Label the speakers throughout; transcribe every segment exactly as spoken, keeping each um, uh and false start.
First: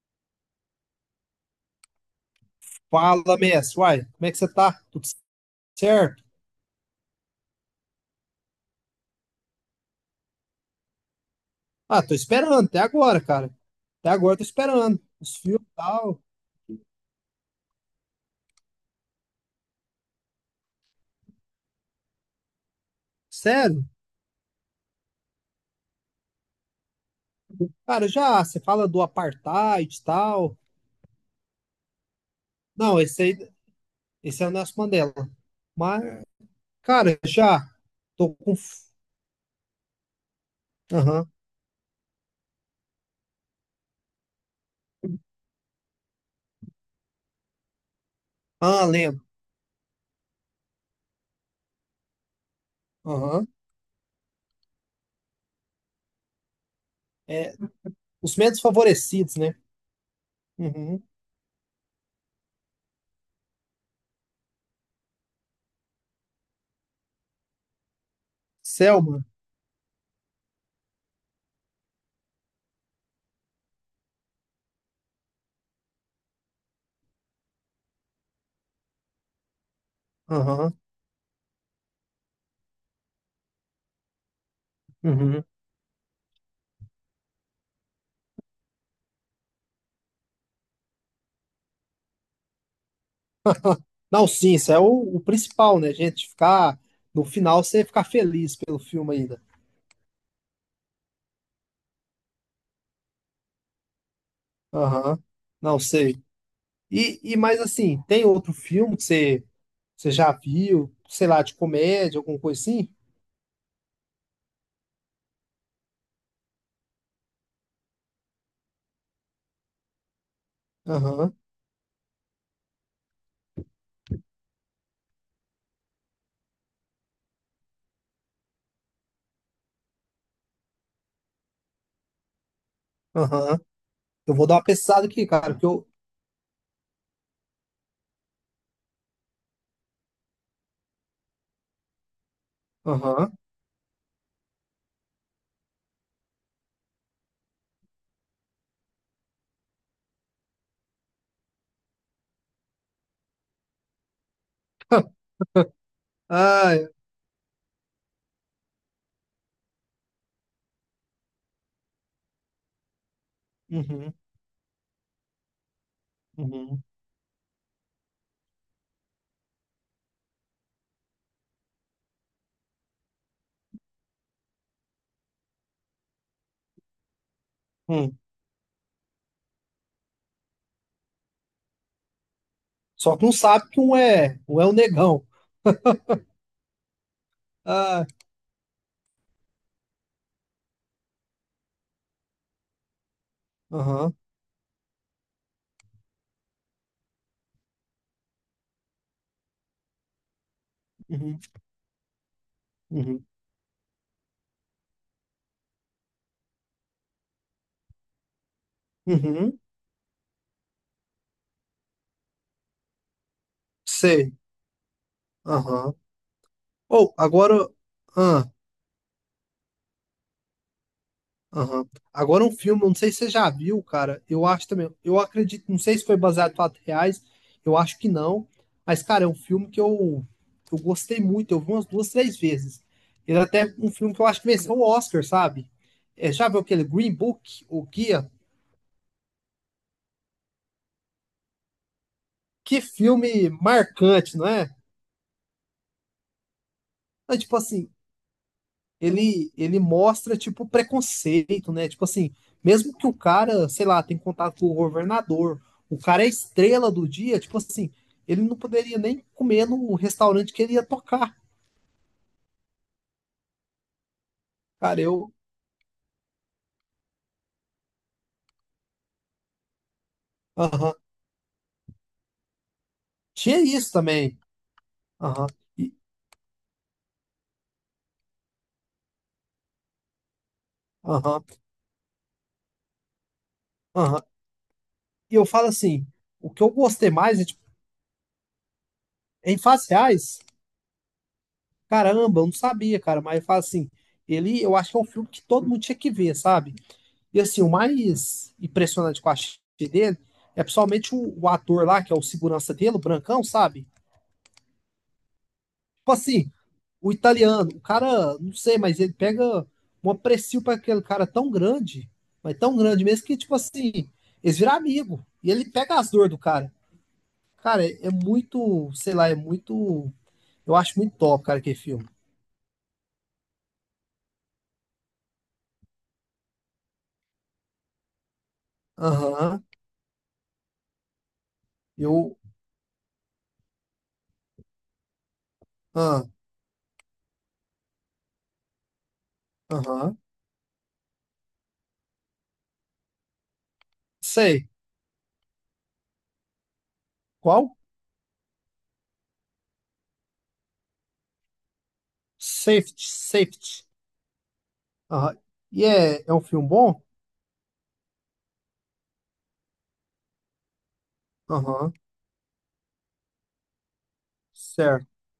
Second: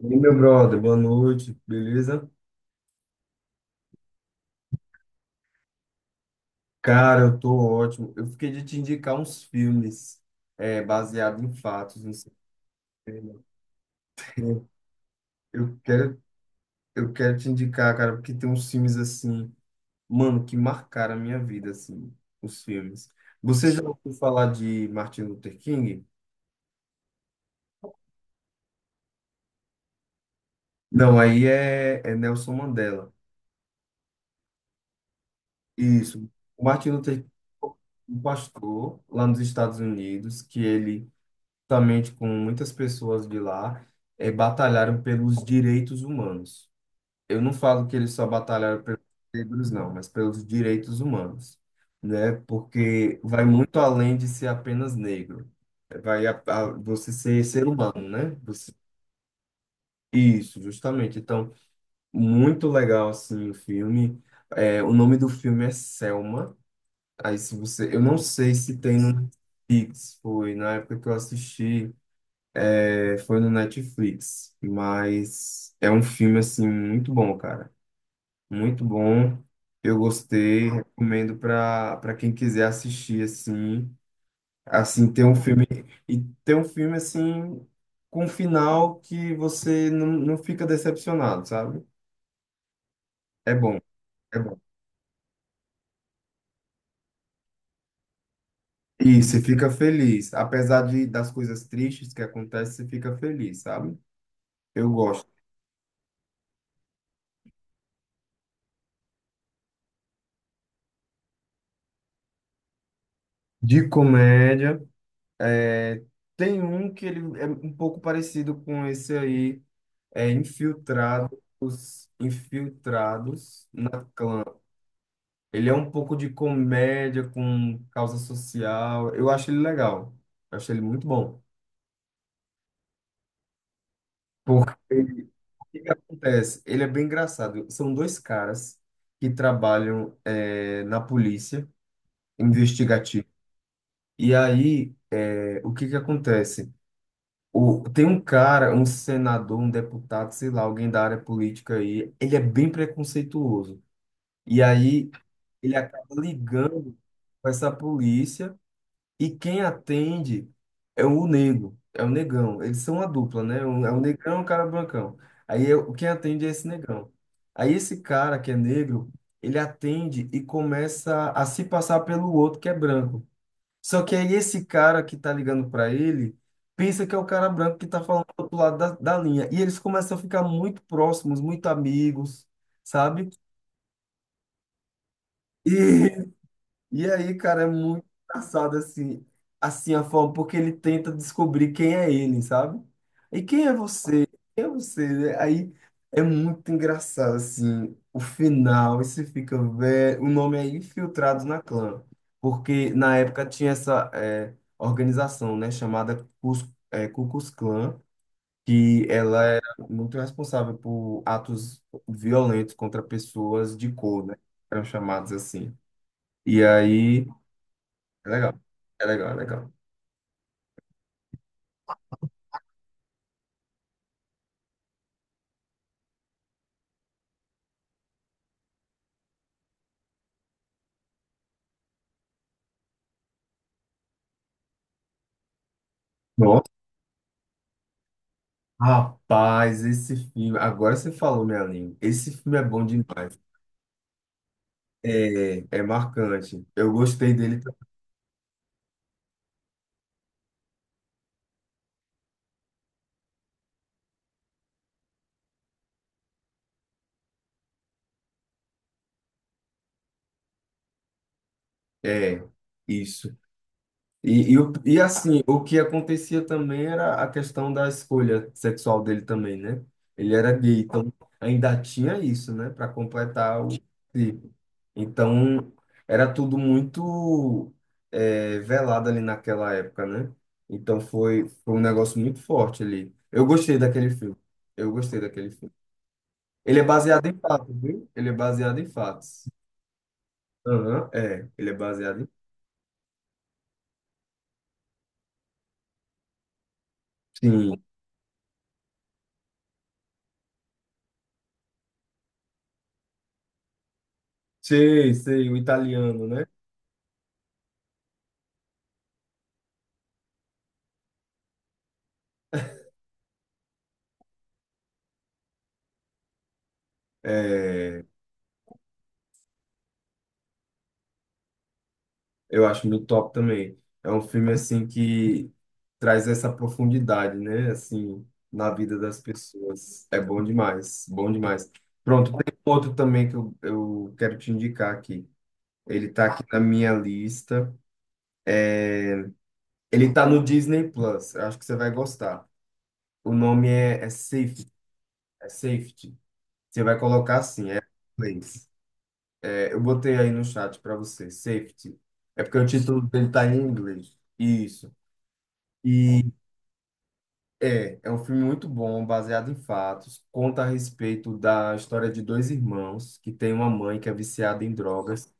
Speaker 1: E meu brother, boa noite, beleza?
Speaker 2: Fala, Messi. Uai, como é que você tá? Tudo certo?
Speaker 1: Cara, eu tô ótimo. Eu fiquei de te indicar uns filmes é, baseados em
Speaker 2: Ah,
Speaker 1: fatos. Não
Speaker 2: tô
Speaker 1: sei se
Speaker 2: esperando até agora,
Speaker 1: tem, né?
Speaker 2: cara. Até agora eu tô esperando. Os filmes e
Speaker 1: Eu quero,
Speaker 2: tal.
Speaker 1: eu quero te indicar, cara, porque tem uns filmes assim, mano, que marcaram a minha vida, assim, os filmes. Você já
Speaker 2: Sério?
Speaker 1: ouviu falar de Martin Luther King?
Speaker 2: Cara, já, você fala do apartheid e tal.
Speaker 1: Não, aí é, é Nelson
Speaker 2: Não,
Speaker 1: Mandela.
Speaker 2: esse aí, esse é o Nelson Mandela. Mas,
Speaker 1: Isso. O Martin Luther
Speaker 2: cara,
Speaker 1: King,
Speaker 2: já
Speaker 1: um
Speaker 2: tô com. F-
Speaker 1: pastor lá nos Estados Unidos, que ele
Speaker 2: Aham.
Speaker 1: juntamente com muitas pessoas de lá, eh, batalharam pelos direitos humanos. Eu não falo que eles só batalharam
Speaker 2: Ah,
Speaker 1: pelos
Speaker 2: lembro.
Speaker 1: negros, não, mas pelos direitos humanos, né? Porque vai
Speaker 2: Aham.
Speaker 1: muito além de ser apenas negro. Vai a, a- você ser
Speaker 2: É,
Speaker 1: ser humano, né?
Speaker 2: os menos
Speaker 1: Você-
Speaker 2: favorecidos, né?
Speaker 1: isso,
Speaker 2: Uhum.
Speaker 1: justamente. Então, muito legal, assim, o filme. Eh, o nome do filme é Selma. Aí, se você... eu não sei se tem no
Speaker 2: Selma.
Speaker 1: Netflix, foi na época que eu assisti. É, foi no Netflix, mas é um filme assim muito bom, cara. Muito bom. Eu gostei,
Speaker 2: Aham.
Speaker 1: recomendo para para quem quiser assistir assim, assim ter um
Speaker 2: Uhum.
Speaker 1: filme e ter um filme assim com um final que você não, não fica decepcionado, sabe? É bom,
Speaker 2: Não,
Speaker 1: é
Speaker 2: sim,
Speaker 1: bom.
Speaker 2: isso é o, o principal, né, gente? Ficar. No final, você ficar feliz pelo filme
Speaker 1: E você
Speaker 2: ainda.
Speaker 1: fica feliz, apesar de das coisas tristes que acontecem, você fica feliz, sabe? Eu
Speaker 2: Aham.
Speaker 1: gosto.
Speaker 2: Não sei. E, e mais assim, tem outro filme que você, você já viu, sei lá, de comédia, alguma coisa assim?
Speaker 1: De comédia. É, tem um que ele é um pouco parecido com esse aí, é
Speaker 2: Aham,
Speaker 1: Infiltrados, Infiltrados na Clã. Ele é um pouco de comédia com causa social. Eu acho ele legal. Eu acho ele muito bom.
Speaker 2: aham. Eu vou dar uma
Speaker 1: Porque
Speaker 2: pesquisada aqui, cara,
Speaker 1: o
Speaker 2: que
Speaker 1: que
Speaker 2: eu.
Speaker 1: que acontece? Ele é bem engraçado. São dois caras que trabalham é, na polícia investigativa.
Speaker 2: Aham.
Speaker 1: E aí, é, o que que acontece? O, tem um cara, um senador, um deputado, sei lá, alguém da área política aí, ele é bem preconceituoso. E aí ele acaba
Speaker 2: Ah, é.
Speaker 1: ligando com essa polícia e quem atende é o negro, é o negão. Eles são a dupla, né? Um, é o
Speaker 2: Uhum,
Speaker 1: negrão e o cara brancão. Aí é- quem atende é esse
Speaker 2: uhum,
Speaker 1: negão. Aí esse cara que é negro, ele atende e começa a se passar pelo outro que é branco. Só que aí esse cara que tá ligando pra ele pensa que é o cara branco que tá
Speaker 2: hum.
Speaker 1: falando do outro lado da, da linha. E eles começam a ficar muito próximos, muito amigos,
Speaker 2: Só que
Speaker 1: sabe?
Speaker 2: não sabe que um é, um é o negão.
Speaker 1: E aí, cara, é muito
Speaker 2: Ah,
Speaker 1: engraçado assim, assim a forma, porque ele tenta descobrir quem é ele, sabe? E quem é
Speaker 2: aham,
Speaker 1: você? Quem é você, né? Aí é muito engraçado assim, o final, e você fica velho. O nome é
Speaker 2: uhum,
Speaker 1: Infiltrados na Clã, porque na
Speaker 2: uhum,
Speaker 1: época tinha essa é, organização, né, chamada Cus, é, Ku Klux Klan, que ela
Speaker 2: uhum,
Speaker 1: era muito responsável por atos violentos contra pessoas de cor,
Speaker 2: sei.
Speaker 1: né? Eram chamados assim.
Speaker 2: Aham.
Speaker 1: E
Speaker 2: Ou,
Speaker 1: aí
Speaker 2: agora.
Speaker 1: é
Speaker 2: Ah.
Speaker 1: legal. É legal, é legal.
Speaker 2: Aham. Agora um filme, não sei se você já viu, cara. Eu acho também. Eu acredito, não sei se foi baseado em fatos reais, eu acho que não. Mas, cara, é um filme que eu, eu gostei muito. Eu vi umas duas, três vezes. Ele é até um filme que eu acho que venceu o Oscar, sabe? É, já viu
Speaker 1: Nossa,
Speaker 2: aquele Green Book, O Guia?
Speaker 1: rapaz, esse filme. Agora você falou minha língua. Esse filme é
Speaker 2: Que
Speaker 1: bom demais.
Speaker 2: filme marcante, não é?
Speaker 1: É, é marcante. Eu gostei
Speaker 2: É, tipo
Speaker 1: dele. tam-
Speaker 2: assim, ele, ele mostra, tipo, preconceito, né? Tipo assim, mesmo que o cara, sei lá, tem contato com o governador, o cara é estrela do dia, tipo assim, ele não poderia nem comer no restaurante que ele ia tocar.
Speaker 1: É, isso. E, e, o- e
Speaker 2: Cara, eu.
Speaker 1: assim, o que acontecia também era a questão da escolha sexual dele também, né? Ele era gay,
Speaker 2: Aham.
Speaker 1: então ainda tinha isso, né? Para
Speaker 2: Tinha
Speaker 1: completar o
Speaker 2: isso também.
Speaker 1: ciclo.
Speaker 2: Aham.
Speaker 1: Então,
Speaker 2: E,
Speaker 1: era tudo muito eh, velado ali naquela época, né? Então,
Speaker 2: aham.
Speaker 1: foi, foi um negócio muito forte ali. Eu gostei daquele
Speaker 2: Aham.
Speaker 1: filme. Eu gostei
Speaker 2: E eu
Speaker 1: daquele
Speaker 2: falo
Speaker 1: filme.
Speaker 2: assim, o que eu
Speaker 1: Ele é
Speaker 2: gostei
Speaker 1: baseado em
Speaker 2: mais é, tipo,
Speaker 1: fatos, viu? Ele é baseado em fatos.
Speaker 2: em fases reais,
Speaker 1: Aham, é. Ele é baseado em...
Speaker 2: caramba, eu não sabia, cara, mas eu falo assim, ele, eu acho que é um filme que todo mundo tinha que ver, sabe? E assim, o
Speaker 1: Sim.
Speaker 2: mais impressionante que eu achei dele é principalmente o, o ator lá, que é o segurança dele, o Brancão, sabe?
Speaker 1: Sei, sei, o
Speaker 2: Tipo
Speaker 1: italiano, né?
Speaker 2: assim, o italiano, o cara, não sei, mas ele pega um aprecio para aquele cara tão grande, mas tão grande mesmo que, tipo assim, eles viram amigo. E ele pega as dores do cara. Cara,
Speaker 1: É,
Speaker 2: é, é muito, sei lá, é muito. Eu acho muito top, cara, aquele filme.
Speaker 1: eu acho muito top também. É um filme assim que traz essa profundidade, né? Assim, na vida das
Speaker 2: Aham,
Speaker 1: pessoas. É bom demais, bom demais. Pronto,
Speaker 2: eu.
Speaker 1: tem um outro também que eu, eu quero te indicar aqui. Ele tá
Speaker 2: Ah,
Speaker 1: aqui na minha lista. Ele
Speaker 2: aham,
Speaker 1: tá no Disney Plus. Eu acho que você vai gostar. O nome é, é
Speaker 2: sei.
Speaker 1: Safety. É Safety. Você vai colocar assim,
Speaker 2: Qual?
Speaker 1: é em inglês. É, eu botei aí no chat para você, Safety. É porque o
Speaker 2: Safety,
Speaker 1: título dele tá em
Speaker 2: Safety.
Speaker 1: inglês. Isso.
Speaker 2: Aham. E é,
Speaker 1: E
Speaker 2: é um filme bom?
Speaker 1: É, é um filme muito bom, baseado em fatos. Conta a respeito da
Speaker 2: Aham,
Speaker 1: história de dois irmãos que tem uma mãe que é viciada em
Speaker 2: certo.
Speaker 1: drogas.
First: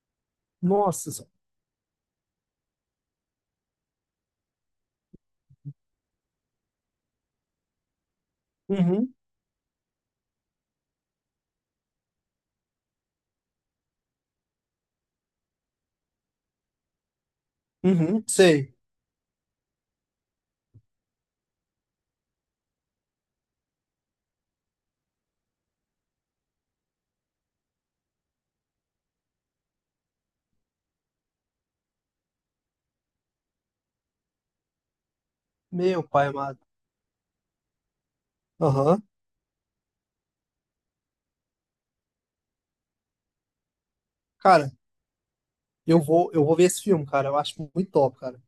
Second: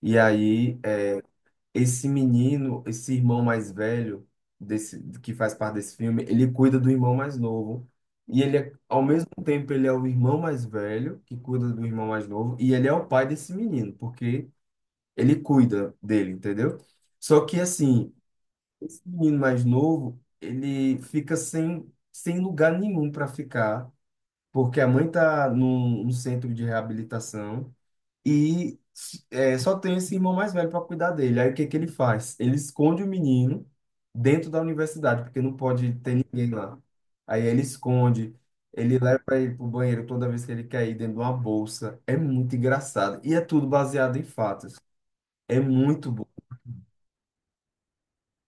Speaker 1: E aí, é,
Speaker 2: Nossa, senhora.
Speaker 1: esse menino, esse irmão mais velho desse, que faz parte desse filme, ele cuida do irmão mais novo. E ele, é- ao
Speaker 2: Uhum,
Speaker 1: mesmo tempo, ele é o irmão mais velho que cuida do irmão mais novo. E ele é o pai desse menino, porque ele cuida dele, entendeu? Só que assim.
Speaker 2: uhum, sei.
Speaker 1: Esse menino mais novo, ele fica sem, sem lugar nenhum para ficar, porque a mãe tá num, num centro de reabilitação e é, só tem esse irmão mais velho para cuidar dele. Aí o que que ele faz? Ele esconde o menino dentro da universidade, porque não pode
Speaker 2: Meu
Speaker 1: ter
Speaker 2: pai
Speaker 1: ninguém
Speaker 2: amado.
Speaker 1: lá. Aí ele esconde, ele
Speaker 2: Aham.
Speaker 1: leva ele pro banheiro toda vez que ele quer ir dentro de uma bolsa. É muito engraçado e é tudo baseado em
Speaker 2: Cara,
Speaker 1: fatos. É
Speaker 2: eu
Speaker 1: muito bom.
Speaker 2: vou, eu vou ver esse filme, cara. Eu acho muito top, cara.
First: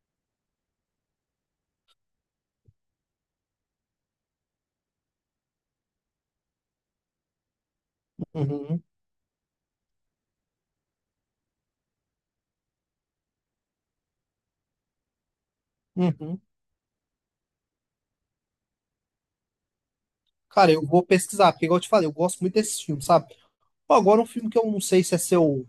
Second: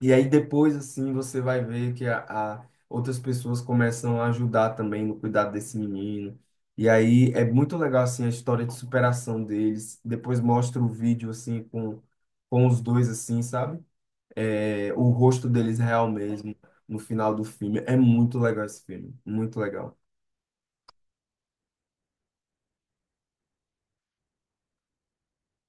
Speaker 1: E aí depois, assim, você vai ver que a, a- outras pessoas começam a ajudar também no cuidado desse menino. E aí é muito legal, assim, a história de
Speaker 2: Uhum,
Speaker 1: superação deles. Depois mostra o vídeo, assim, com, com os dois, assim, sabe? É, o rosto deles real
Speaker 2: uhum.
Speaker 1: mesmo no final do filme. É muito legal esse filme, muito legal.
Speaker 2: Cara, eu vou pesquisar, porque igual eu te falei, eu gosto muito desse filme, sabe? Pô, agora um filme que eu não sei se é seu,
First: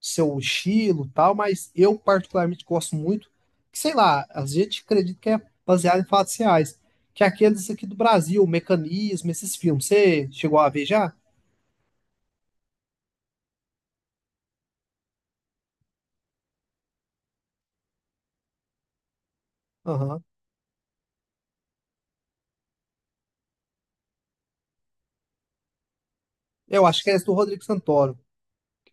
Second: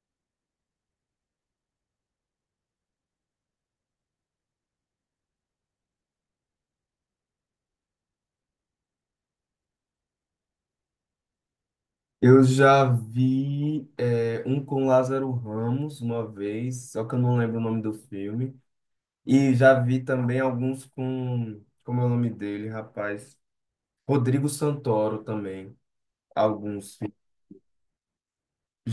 Speaker 2: seu estilo, e tal, mas eu particularmente gosto muito, que sei lá, a gente acredita que é baseado em fatos reais, que é aqueles aqui do Brasil, o Mecanismo, esses filmes. Você chegou a ver já?
Speaker 1: Eu já vi, é, um com Lázaro Ramos uma vez, só que eu não lembro o nome do filme. E já vi
Speaker 2: Aham.
Speaker 1: também alguns com, como é o nome dele, rapaz? Rodrigo Santoro também.
Speaker 2: Eu
Speaker 1: Alguns
Speaker 2: acho que
Speaker 1: fi-
Speaker 2: é esse do Rodrigo Santoro.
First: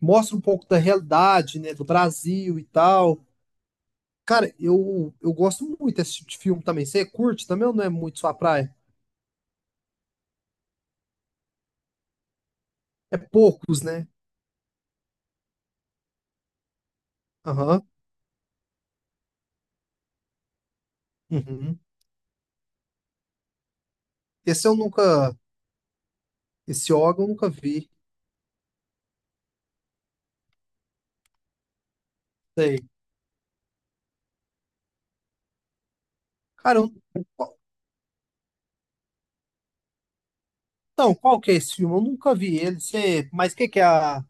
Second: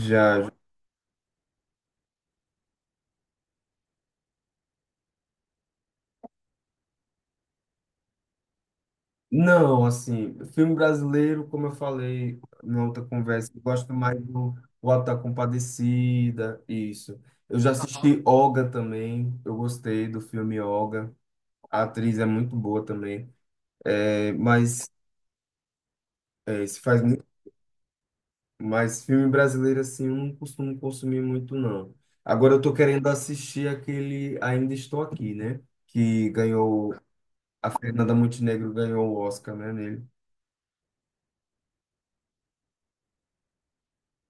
Speaker 2: Mostra um pouco da realidade, né, do Brasil e tal. Cara, eu, eu gosto muito desse tipo de filme também. Você curte também ou não é muito sua praia?
Speaker 1: Não, assim, filme brasileiro, como eu falei na outra
Speaker 2: É
Speaker 1: conversa, eu
Speaker 2: poucos,
Speaker 1: gosto
Speaker 2: né?
Speaker 1: mais do O Auto da Compadecida, isso. Eu já
Speaker 2: Aham.
Speaker 1: assisti Olga também, eu gostei do filme Olga.
Speaker 2: Uhum.
Speaker 1: A atriz é muito boa também. É,
Speaker 2: Esse eu
Speaker 1: mas
Speaker 2: nunca.
Speaker 1: é, isso
Speaker 2: Esse
Speaker 1: faz.
Speaker 2: órgão eu nunca vi.
Speaker 1: Mas filme brasileiro, assim, eu não costumo consumir muito, não. Agora eu tô
Speaker 2: Sei.
Speaker 1: querendo assistir aquele Ainda Estou Aqui, né? Que
Speaker 2: Cara, eu,
Speaker 1: ganhou,
Speaker 2: qual-
Speaker 1: a Fernanda Montenegro ganhou o Oscar, né, nele.
Speaker 2: então, qual que é esse filme? Eu nunca vi ele. Sei, mas o que que é a.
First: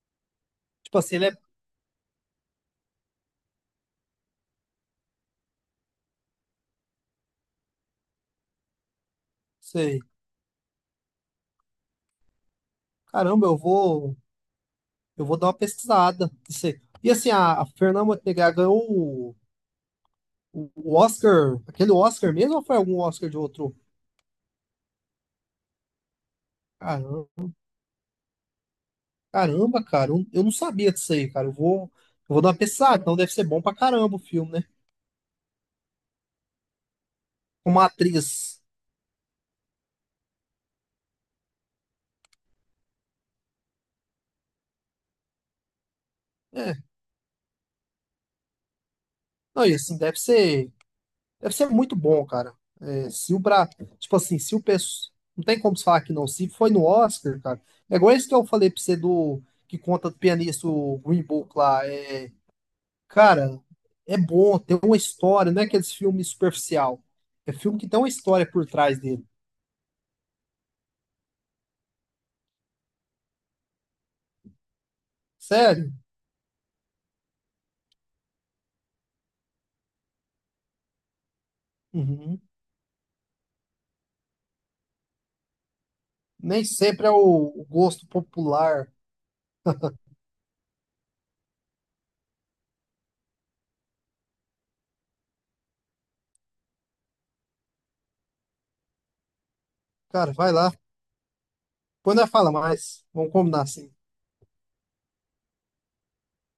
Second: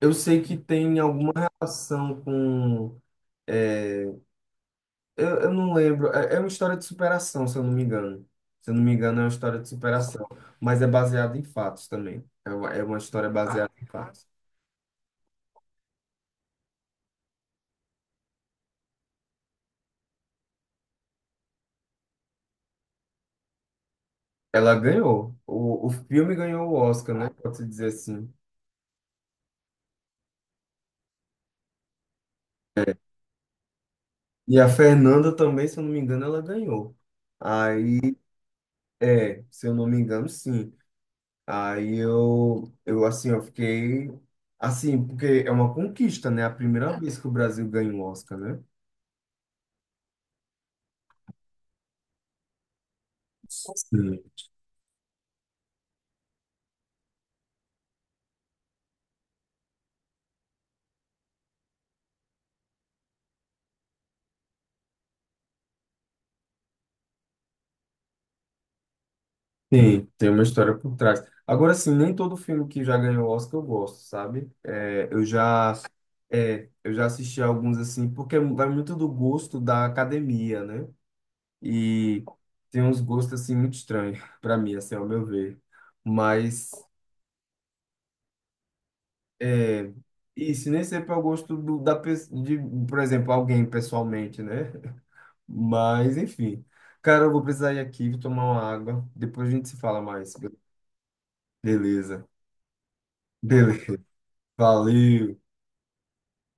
Speaker 1: Eu sei que tem
Speaker 2: Tipo assim, ele
Speaker 1: alguma
Speaker 2: é.
Speaker 1: relação com... é, eu, eu não lembro. É, é uma história de superação, se eu não me engano. Se eu não me engano, é uma história de
Speaker 2: Sei.
Speaker 1: superação. Mas é baseada em fatos também. É uma, é uma história
Speaker 2: Caramba, eu
Speaker 1: baseada em
Speaker 2: vou.
Speaker 1: fatos.
Speaker 2: Eu vou dar uma pesquisada. Sei. E assim, a, a Fernanda Montenegro ganhou o, o Oscar. Aquele Oscar mesmo ou foi algum Oscar de outro?
Speaker 1: Ela ganhou. O, o filme ganhou o Oscar,
Speaker 2: Caramba.
Speaker 1: né? Pode-se dizer assim.
Speaker 2: Caramba, cara, eu eu não sabia disso aí, cara. Eu vou, eu vou dar uma pensada, então deve ser bom pra caramba o filme,
Speaker 1: E
Speaker 2: né?
Speaker 1: a Fernanda também, se eu não me engano, ela ganhou.
Speaker 2: Uma
Speaker 1: Aí,
Speaker 2: atriz.
Speaker 1: é, se eu não me engano, sim. Aí eu, eu assim, eu fiquei assim, porque é uma conquista, né? A
Speaker 2: É,
Speaker 1: primeira vez que o Brasil ganha um Oscar, né?
Speaker 2: não, e assim, deve ser, deve ser muito bom, cara. É, se o pra, tipo
Speaker 1: Sim.
Speaker 2: assim, se o pessoal. Não tem como se falar que não. Se foi no Oscar, cara. É igual esse que eu falei pra você do. Que conta do pianista, o Green Book lá. É, cara, é bom, tem uma história, não é aqueles filmes superficial. É filme que tem uma história por trás dele.
Speaker 1: Sim, tem uma história por trás. Agora, sim, nem todo filme que já ganhou Oscar eu gosto, sabe? É, eu já,
Speaker 2: Sério?
Speaker 1: é, eu já assisti alguns assim, porque vai muito do gosto da academia, né? E
Speaker 2: Uhum.
Speaker 1: tem uns gostos assim muito estranhos para mim, assim, ao meu ver.
Speaker 2: Nem
Speaker 1: Mas
Speaker 2: sempre é o o gosto popular.
Speaker 1: é isso, nem sempre é o gosto do, da pessoa, de, por exemplo, alguém pessoalmente, né? Mas enfim. Cara, eu vou precisar ir aqui, vou tomar uma água. Depois a gente se fala mais.
Speaker 2: Cara, vai lá. Depois
Speaker 1: Beleza.
Speaker 2: nós fala mais. Vamos combinar assim.
Speaker 1: Beleza. Valeu.